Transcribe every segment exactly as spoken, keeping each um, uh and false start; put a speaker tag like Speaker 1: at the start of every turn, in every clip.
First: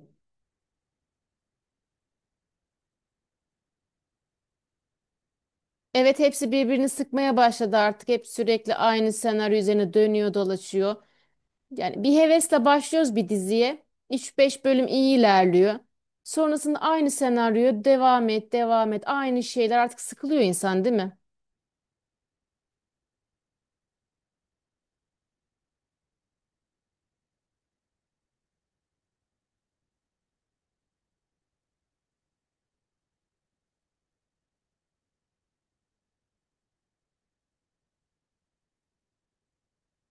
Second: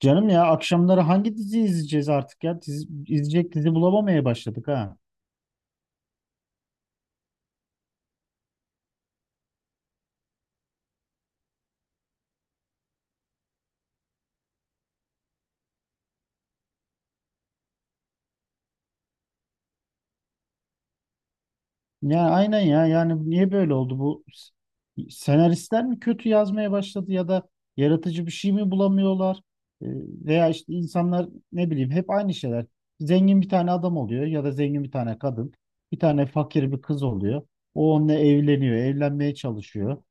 Speaker 1: Canım ya, akşamları hangi dizi izleyeceğiz artık ya? Dizi, izleyecek dizi bulamamaya başladık ha.
Speaker 2: Evet hepsi birbirini sıkmaya başladı artık. Hep sürekli aynı senaryo üzerine dönüyor dolaşıyor. Yani bir hevesle başlıyoruz bir diziye. Üç-beş bölüm iyi ilerliyor. Sonrasında aynı senaryo devam et devam et aynı şeyler artık sıkılıyor insan değil mi?
Speaker 1: Ya aynen ya, yani niye böyle oldu bu? S- Senaristler mi kötü yazmaya başladı, ya da yaratıcı bir şey mi bulamıyorlar? Ee, Veya işte insanlar ne bileyim, hep aynı şeyler. Zengin bir tane adam oluyor ya da zengin bir tane kadın. Bir tane fakir bir kız oluyor. O onunla evleniyor, evlenmeye çalışıyor.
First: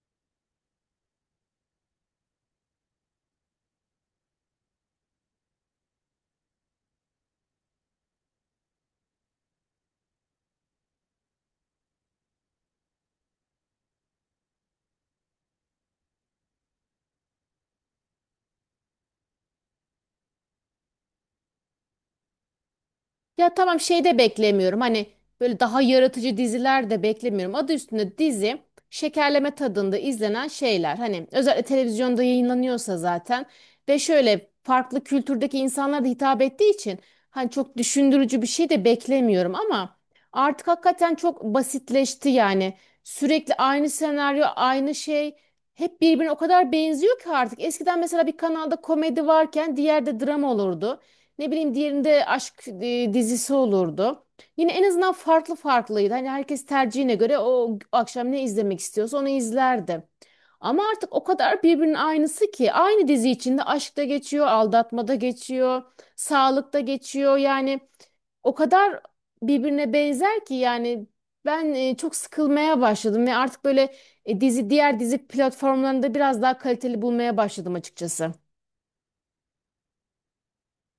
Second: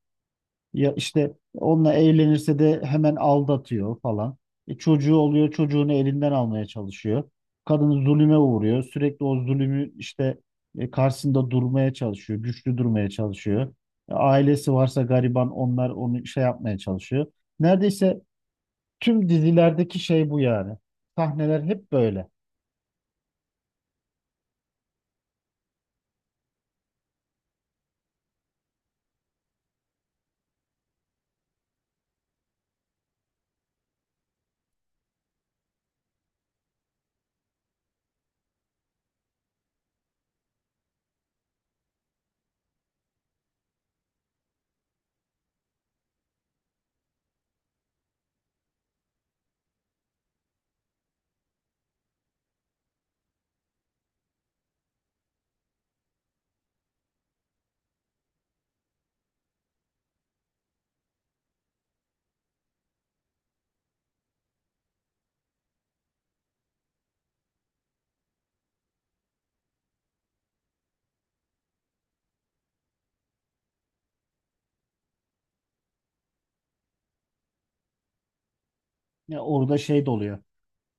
Speaker 1: Ya işte onunla evlenirse de hemen aldatıyor falan. E çocuğu oluyor, çocuğunu elinden almaya çalışıyor. Kadın zulüme uğruyor. Sürekli o zulümü işte e, karşısında durmaya çalışıyor, güçlü durmaya çalışıyor. E, ailesi varsa gariban, onlar onu şey yapmaya çalışıyor. Neredeyse tüm dizilerdeki şey bu yani. Sahneler hep böyle.
Speaker 2: Ya tamam şey de beklemiyorum. Hani böyle daha yaratıcı diziler de beklemiyorum. Adı üstünde dizi şekerleme tadında izlenen şeyler. Hani özellikle televizyonda yayınlanıyorsa zaten ve şöyle farklı kültürdeki insanlara da hitap ettiği için hani çok düşündürücü bir şey de beklemiyorum ama artık hakikaten çok basitleşti yani. Sürekli aynı senaryo, aynı şey hep birbirine o kadar benziyor ki artık. Eskiden mesela bir kanalda komedi varken diğerde drama olurdu. Ne bileyim diğerinde aşk e, dizisi olurdu. Yine en azından farklı farklıydı. Hani herkes tercihine göre o akşam ne izlemek istiyorsa onu izlerdi. Ama artık o kadar birbirinin aynısı ki aynı dizi içinde aşkta geçiyor, aldatmada geçiyor, sağlıkta geçiyor. Yani o kadar birbirine benzer ki yani ben e, çok sıkılmaya başladım ve artık böyle e, dizi diğer dizi platformlarında biraz daha kaliteli bulmaya başladım açıkçası.
Speaker 1: Ya orada şey de oluyor.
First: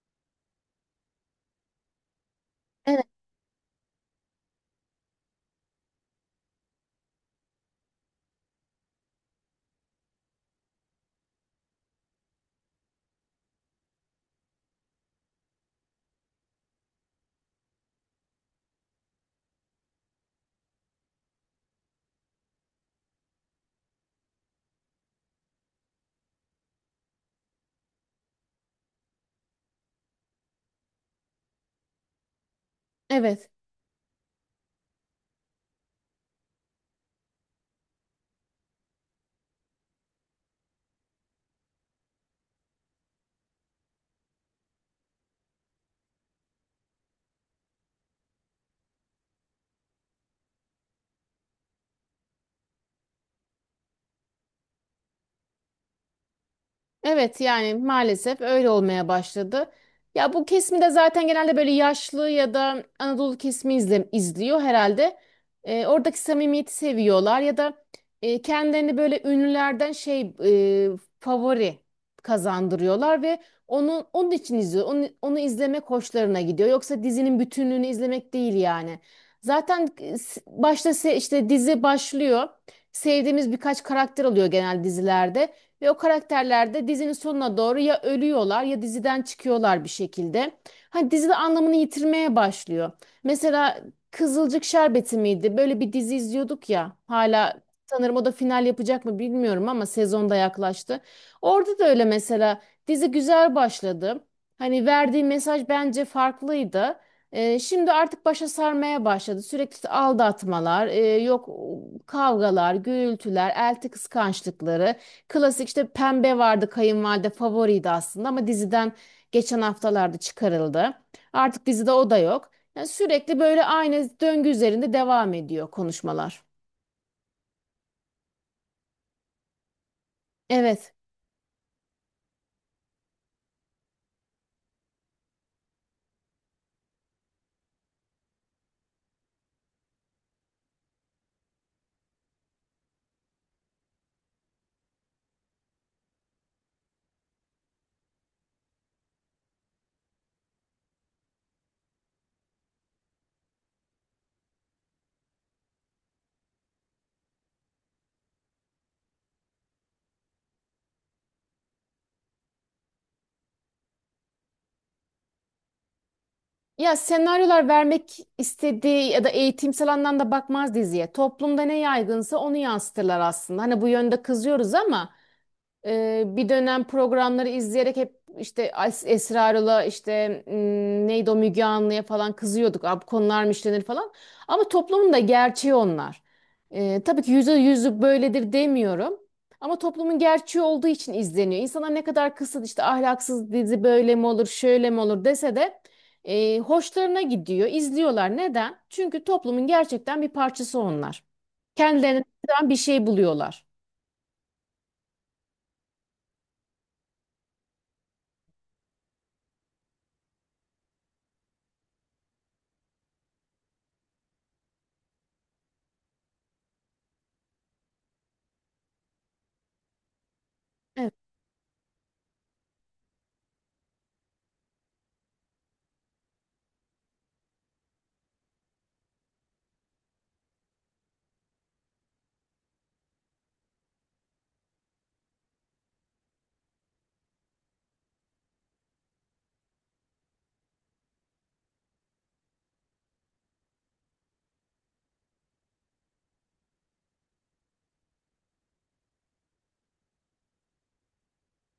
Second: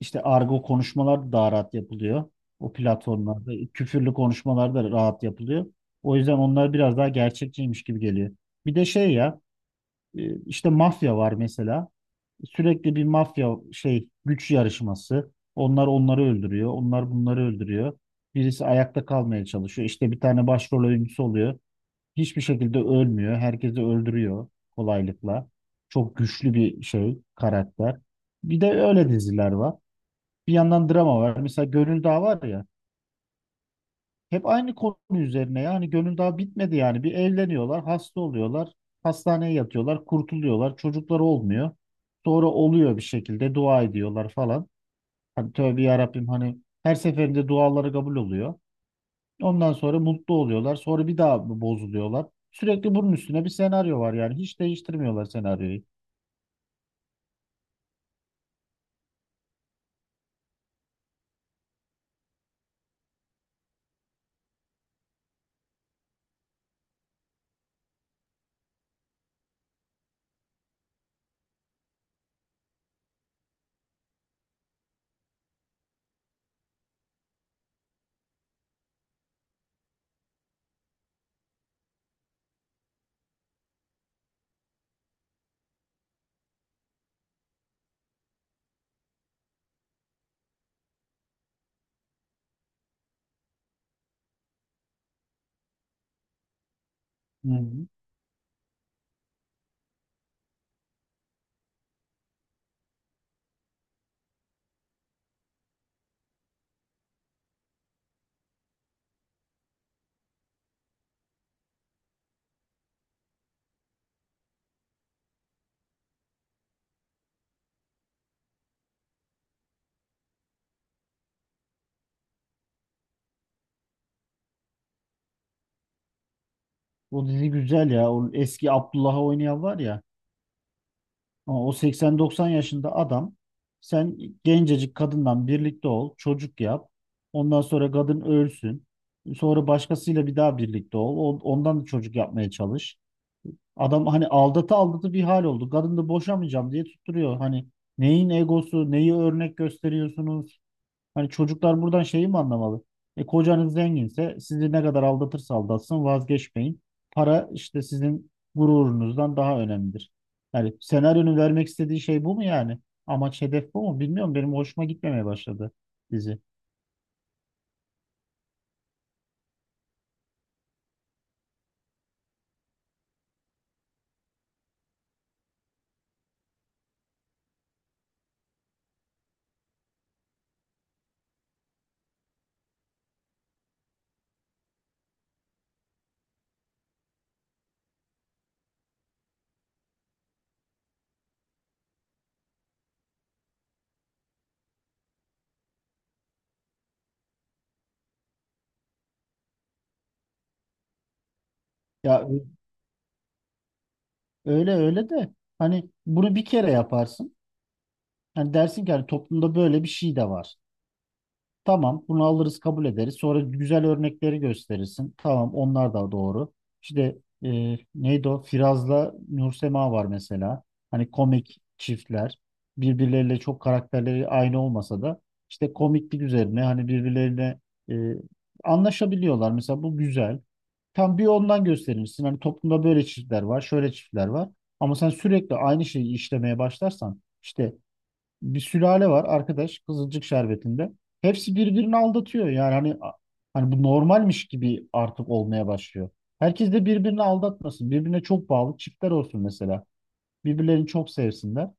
Speaker 1: İşte argo konuşmalar da daha rahat yapılıyor. O
Speaker 2: Evet.
Speaker 1: platformlarda küfürlü konuşmalar da rahat yapılıyor. O yüzden onlar biraz daha gerçekçiymiş gibi geliyor. Bir de şey ya, e, işte mafya var mesela. Sürekli bir mafya şey, güç yarışması. Onlar onları öldürüyor. Onlar bunları öldürüyor. Birisi ayakta kalmaya çalışıyor. İşte bir tane başrol oyuncusu oluyor. Hiçbir şekilde ölmüyor. Herkesi öldürüyor kolaylıkla. Çok güçlü bir şey karakter. Bir de öyle diziler var. Bir yandan drama var. Mesela Gönül Dağı var ya.
Speaker 2: Evet.
Speaker 1: Hep aynı konu üzerine, yani Gönül Dağı bitmedi yani. Bir evleniyorlar, hasta oluyorlar. Hastaneye yatıyorlar, kurtuluyorlar. Çocukları olmuyor. Sonra oluyor bir şekilde, dua ediyorlar falan. Hani tövbe ya Rabbim, hani her seferinde duaları kabul oluyor. Ondan sonra mutlu oluyorlar. Sonra bir daha bozuluyorlar. Sürekli bunun üstüne bir senaryo var yani. Hiç değiştirmiyorlar senaryoyu.
Speaker 2: Evet yani maalesef öyle olmaya başladı. Ya bu kesimi de zaten genelde böyle yaşlı ya da Anadolu kesimi izle, izliyor herhalde. Ee, oradaki samimiyeti seviyorlar ya da e, kendilerini böyle ünlülerden şey e, favori kazandırıyorlar ve onu onun için izliyor. Onu, onu izlemek hoşlarına gidiyor. Yoksa dizinin bütünlüğünü izlemek değil yani. Zaten e, s- başta se- işte dizi başlıyor. Sevdiğimiz birkaç karakter oluyor genel dizilerde. Ve o karakterler de dizinin sonuna doğru ya ölüyorlar ya diziden çıkıyorlar bir şekilde. Hani dizi de anlamını yitirmeye başlıyor. Mesela Kızılcık Şerbeti miydi? Böyle bir dizi izliyorduk ya.
Speaker 1: Hı
Speaker 2: Hala
Speaker 1: hı.
Speaker 2: sanırım o da final yapacak mı bilmiyorum ama sezonda yaklaştı. Orada da öyle mesela dizi güzel başladı. Hani verdiği mesaj bence farklıydı. Ee, şimdi artık başa sarmaya başladı. Sürekli aldatmalar, e, yok kavgalar, gürültüler, elti kıskançlıkları. Klasik işte Pembe vardı, kayınvalide favoriydi aslında ama diziden geçen haftalarda çıkarıldı. Artık dizide o da yok. Yani sürekli böyle aynı döngü üzerinde devam ediyor konuşmalar.
Speaker 1: O dizi güzel ya. O eski Abdullah'ı oynayan var ya.
Speaker 2: Evet.
Speaker 1: Ama o seksen doksan yaşında adam, sen gencecik kadından birlikte ol, çocuk yap. Ondan sonra kadın ölsün. Sonra başkasıyla bir daha birlikte ol. on- Ondan da çocuk yapmaya çalış. Adam hani aldatı aldatı bir hal oldu. Kadın da boşamayacağım diye tutturuyor. Hani neyin egosu, neyi örnek gösteriyorsunuz? Hani çocuklar buradan şeyi mi anlamalı? E kocanız zenginse sizi ne kadar aldatırsa aldatsın vazgeçmeyin. Para işte sizin gururunuzdan daha önemlidir. Yani senaryonun vermek istediği şey bu mu yani? Amaç hedef bu mu? Bilmiyorum, benim hoşuma gitmemeye başladı dizi.
Speaker 2: Ya senaryolar vermek istediği ya da eğitimsel anlamda bakmaz diziye. Toplumda ne yaygınsa onu yansıtırlar aslında. Hani bu yönde kızıyoruz ama Ee, bir dönem programları izleyerek hep işte Es- Esra işte m, neydi o, Müge Anlı'ya falan kızıyorduk. Abi konular mı işlenir falan. Ama toplumun da gerçeği onlar. Ee, tabii ki yüzde yüzü böyledir demiyorum. Ama toplumun gerçeği olduğu için izleniyor. İnsanlar ne kadar kısıt işte ahlaksız dizi böyle mi olur şöyle mi olur dese de e, hoşlarına gidiyor. İzliyorlar. Neden? Çünkü toplumun gerçekten bir parçası onlar.
Speaker 1: Ya
Speaker 2: Kendilerini
Speaker 1: ö-
Speaker 2: buradan bir şey buluyorlar.
Speaker 1: Öyle öyle de hani bunu bir kere yaparsın. Hani dersin ki hani toplumda böyle bir şey de var. Tamam, bunu alırız, kabul ederiz. Sonra güzel örnekleri gösterirsin. Tamam, onlar da doğru. İşte e, neydi o? Firaz'la Nursema var mesela. Hani
Speaker 2: Evet.
Speaker 1: komik çiftler. Birbirleriyle çok karakterleri aynı olmasa da işte komiklik üzerine hani birbirlerine e, anlaşabiliyorlar. Mesela bu güzel. Tam bir ondan gösterirsin. Hani toplumda böyle çiftler var, şöyle çiftler var. Ama sen sürekli aynı şeyi işlemeye başlarsan işte, bir sülale var arkadaş Kızılcık Şerbeti'nde. Hepsi birbirini aldatıyor. Yani hani hani bu normalmiş gibi artık olmaya başlıyor. Herkes de birbirini aldatmasın. Birbirine çok bağlı çiftler olsun mesela. Birbirlerini çok sevsinler.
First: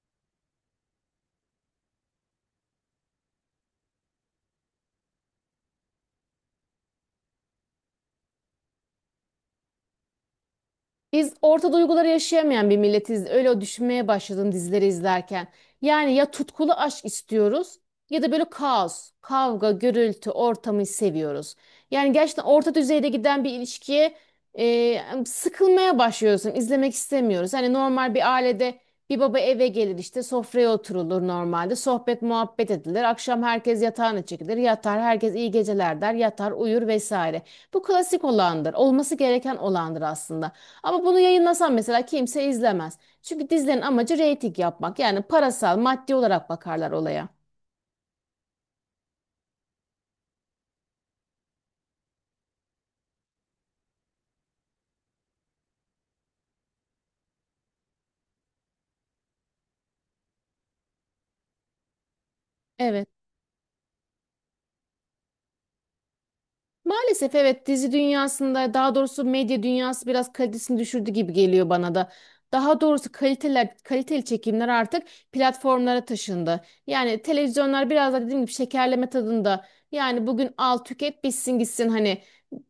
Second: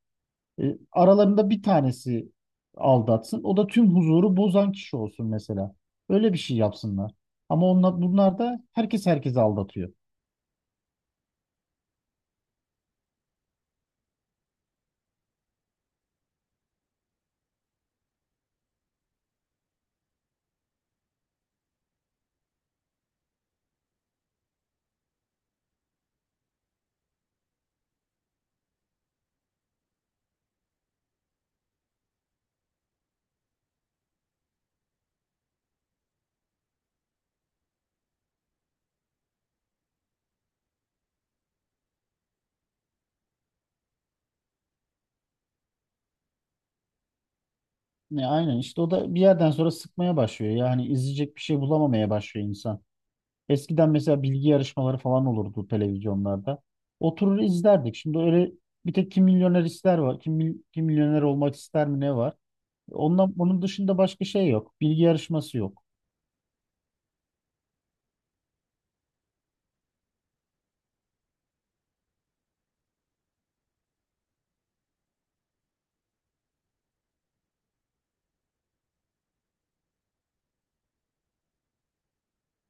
Speaker 1: E, aralarında bir tanesi aldatsın. O da tüm huzuru bozan kişi olsun mesela. Öyle bir şey yapsınlar. Ama onlar, bunlar da herkes herkesi aldatıyor.
Speaker 2: Biz orta duyguları yaşayamayan bir milletiz. Öyle o düşünmeye başladım dizileri izlerken. Yani ya tutkulu aşk istiyoruz ya da böyle kaos, kavga, gürültü ortamı seviyoruz. Yani gerçekten orta düzeyde giden bir ilişkiye e, sıkılmaya başlıyorsun. İzlemek istemiyoruz. Hani normal bir ailede bir baba eve gelir, işte sofraya oturulur normalde. Sohbet muhabbet edilir. Akşam herkes yatağına çekilir. Yatar, herkes iyi geceler der. Yatar uyur vesaire. Bu klasik olandır. Olması gereken olandır aslında. Ama bunu yayınlasan mesela kimse izlemez. Çünkü dizilerin amacı reyting yapmak. Yani parasal, maddi olarak bakarlar olaya.
Speaker 1: Ne, aynen işte o da bir yerden sonra sıkmaya başlıyor. Yani izleyecek bir şey bulamamaya başlıyor insan. Eskiden mesela bilgi yarışmaları falan olurdu televizyonlarda. Oturur izlerdik. Şimdi öyle bir tek Kim Milyoner ister var. Kim, mil- kim milyoner olmak ister mi ne var?
Speaker 2: Evet.
Speaker 1: Ondan, onun dışında başka şey yok. Bilgi yarışması yok.
Speaker 2: Maalesef evet, dizi dünyasında, daha doğrusu medya dünyası biraz kalitesini düşürdü gibi geliyor bana da. Daha doğrusu kaliteler, kaliteli çekimler artık platformlara taşındı. Yani televizyonlar biraz da dediğim gibi şekerleme tadında. Yani bugün al, tüket, bitsin gitsin, hani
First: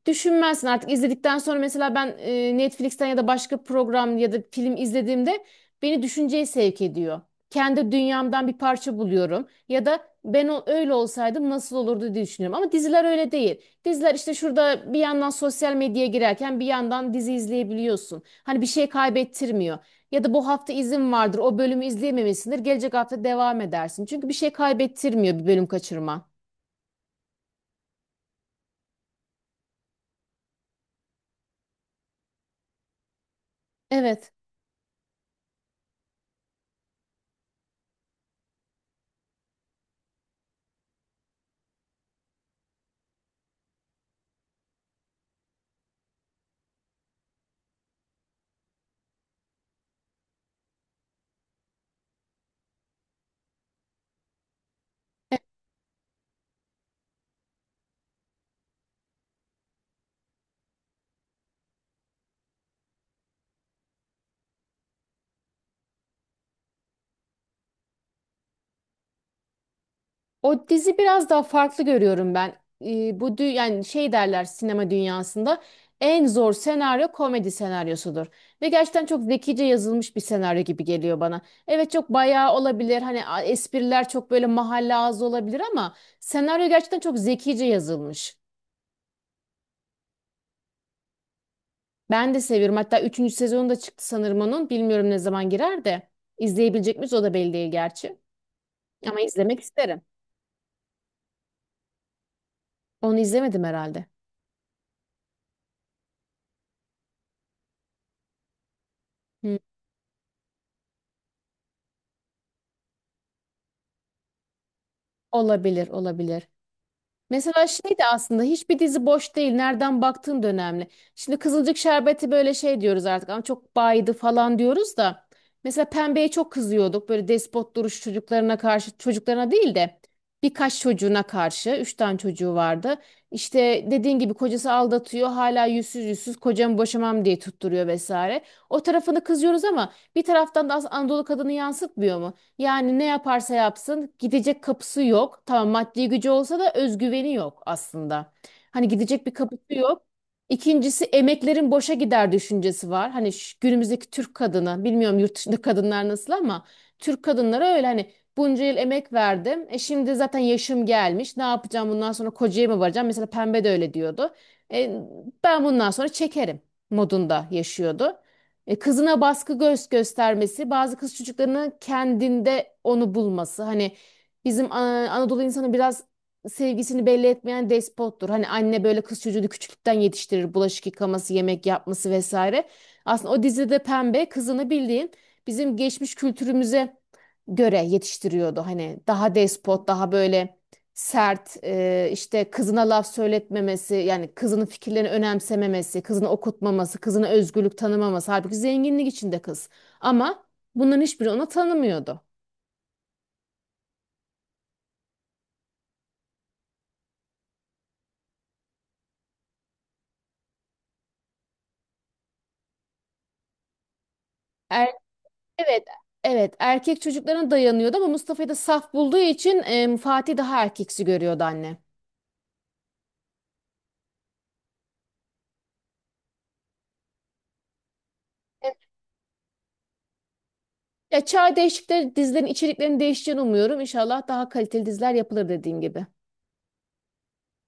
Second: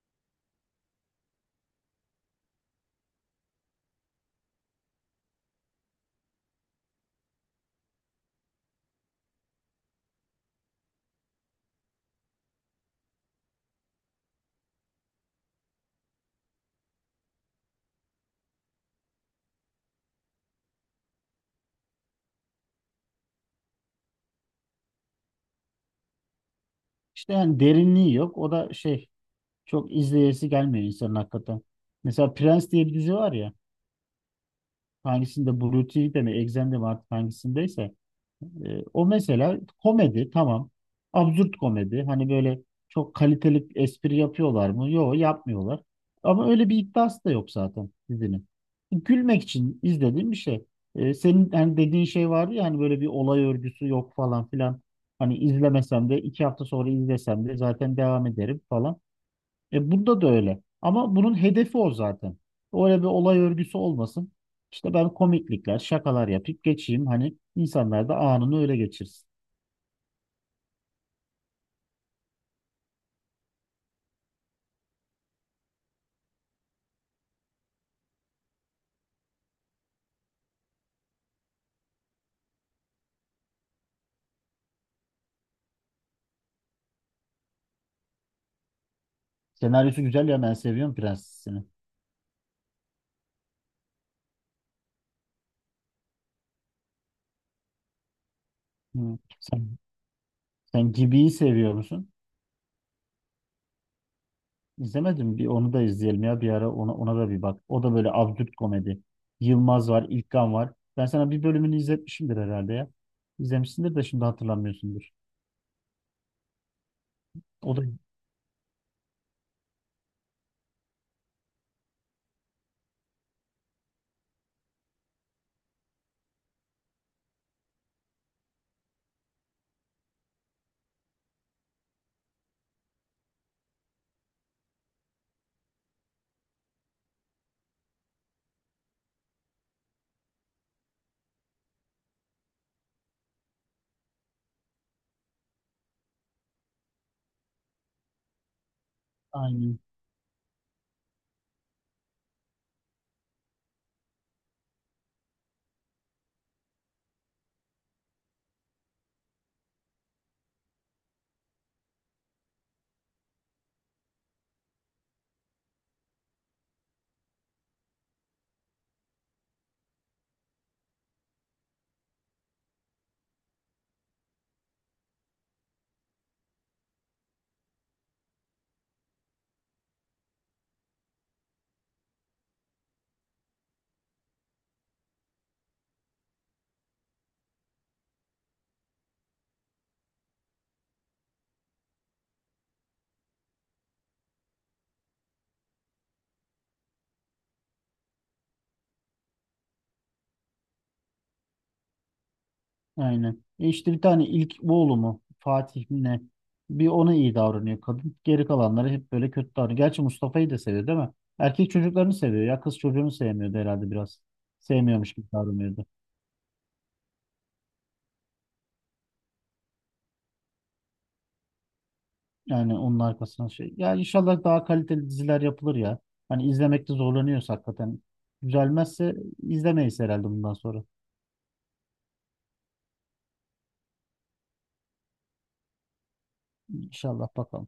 Speaker 2: düşünmezsin artık izledikten sonra. Mesela ben e, Netflix'ten ya da başka program ya da film izlediğimde beni düşünceye sevk ediyor. Kendi dünyamdan bir parça buluyorum ya da ben o, öyle olsaydım nasıl olurdu diye düşünüyorum ama diziler öyle değil. Diziler işte şurada bir yandan sosyal medyaya girerken bir yandan dizi izleyebiliyorsun. Hani bir şey kaybettirmiyor. Ya da bu hafta izin vardır, o bölümü izleyememişsindir. Gelecek hafta devam edersin. Çünkü bir şey kaybettirmiyor bir bölüm kaçırma.
Speaker 1: İşte yani derinliği yok. O da şey, çok izleyesi gelmiyor insanın hakikaten. Mesela Prens diye bir dizi var ya.
Speaker 2: Evet.
Speaker 1: Hangisinde Blue T V'de mi Exxen'de mi artık hangisindeyse. E, o mesela komedi tamam. Absürt komedi. Hani böyle çok kaliteli espri yapıyorlar mı? Yok, yapmıyorlar. Ama öyle bir iddiası da yok zaten dizinin. Gülmek için izlediğim bir şey. E, senin hani dediğin şey vardı ya, hani böyle bir olay örgüsü yok falan filan. Hani izlemesem de iki hafta sonra izlesem de zaten devam ederim falan. E bunda da öyle. Ama bunun hedefi o zaten. Öyle bir olay örgüsü olmasın. İşte ben komiklikler, şakalar yapıp geçeyim. Hani insanlar da anını öyle geçirsin.
Speaker 2: O dizi biraz daha farklı görüyorum ben. Ee, bu dü- yani şey derler sinema dünyasında, en zor senaryo komedi senaryosudur. Ve gerçekten çok zekice yazılmış bir senaryo gibi geliyor bana. Evet, çok bayağı olabilir. Hani a- espriler çok böyle mahalle ağzı olabilir ama senaryo gerçekten çok zekice yazılmış.
Speaker 1: Senaryosu güzel ya, ben seviyorum Prensesini.
Speaker 2: Ben de seviyorum. Hatta üçüncü sezonu da çıktı sanırım onun. Bilmiyorum ne zaman girer de. İzleyebilecek miyiz, o da belli değil gerçi.
Speaker 1: Hı.
Speaker 2: Ama izlemek
Speaker 1: Sen,
Speaker 2: isterim.
Speaker 1: sen Gibi'yi seviyor musun?
Speaker 2: Onu izlemedim herhalde.
Speaker 1: İzlemedim. Bir onu da izleyelim ya bir ara, ona, ona da bir bak. O da böyle absürt komedi.
Speaker 2: Hı,
Speaker 1: Yılmaz var, İlkan var. Ben sana bir bölümünü izletmişimdir herhalde ya. İzlemişsindir de şimdi hatırlamıyorsundur.
Speaker 2: olabilir, olabilir. Mesela
Speaker 1: O da
Speaker 2: şey de, aslında hiçbir dizi boş değil. Nereden baktığın da önemli. Şimdi Kızılcık Şerbeti böyle şey diyoruz artık, ama çok baydı falan diyoruz da. Mesela Pembe'ye çok kızıyorduk. Böyle despot duruş çocuklarına karşı, çocuklarına değil de birkaç çocuğuna karşı. Üç tane çocuğu vardı. İşte dediğin gibi kocası aldatıyor. Hala yüzsüz yüzsüz kocamı boşamam diye tutturuyor vesaire. O tarafını kızıyoruz ama bir taraftan da aslında Anadolu kadını yansıtmıyor mu? Yani ne yaparsa yapsın gidecek kapısı yok. Tamam maddi gücü olsa da özgüveni yok aslında. Hani gidecek bir kapısı
Speaker 1: aynı.
Speaker 2: yok. İkincisi, emeklerin boşa gider düşüncesi var. Hani şu günümüzdeki Türk kadını, bilmiyorum yurt dışında kadınlar nasıl, ama Türk kadınları öyle, hani bunca yıl emek verdim. E şimdi zaten yaşım gelmiş, ne yapacağım bundan sonra, kocaya mı varacağım? Mesela Pembe de öyle diyordu. E, ben bundan sonra çekerim modunda yaşıyordu. E, kızına baskı göz göstermesi, bazı kız çocuklarının kendinde onu bulması. Hani bizim e, Anadolu insanı biraz sevgisini belli etmeyen despottur. Hani anne böyle kız çocuğunu küçüklükten yetiştirir, bulaşık yıkaması, yemek yapması vesaire. Aslında o dizide Pembe kızını bildiğin bizim geçmiş kültürümüze göre yetiştiriyordu. Hani daha despot, daha böyle sert, e, işte kızına laf söyletmemesi, yani kızının fikirlerini önemsememesi, kızını okutmaması, kızına özgürlük tanımaması. Halbuki zenginlik içinde kız. Ama bunların hiçbiri ona tanımıyordu.
Speaker 1: Aynen. E işte bir tane ilk oğlu mu, Fatih mi ne? Bir ona iyi davranıyor kadın. Geri kalanları hep böyle kötü davranıyor. Gerçi Mustafa'yı da seviyor değil mi? Erkek çocuklarını seviyor ya. Kız çocuğunu sevmiyordu herhalde biraz.
Speaker 2: Er,
Speaker 1: Sevmiyormuş gibi davranıyordu.
Speaker 2: evet, evet, erkek çocuklarına dayanıyordu ama Mustafa'yı da saf bulduğu için e, Fatih daha erkeksi görüyordu anne.
Speaker 1: Yani onun arkasına şey. Ya inşallah daha kaliteli diziler yapılır ya. Hani izlemekte zorlanıyoruz hakikaten.
Speaker 2: Evet.
Speaker 1: Güzelmezse izlemeyiz herhalde bundan sonra.
Speaker 2: Ya çağ değişikleri dizilerin içeriklerinin değişeceğini umuyorum. İnşallah daha kaliteli diziler yapılır dediğin gibi.
Speaker 1: İnşallah bakalım.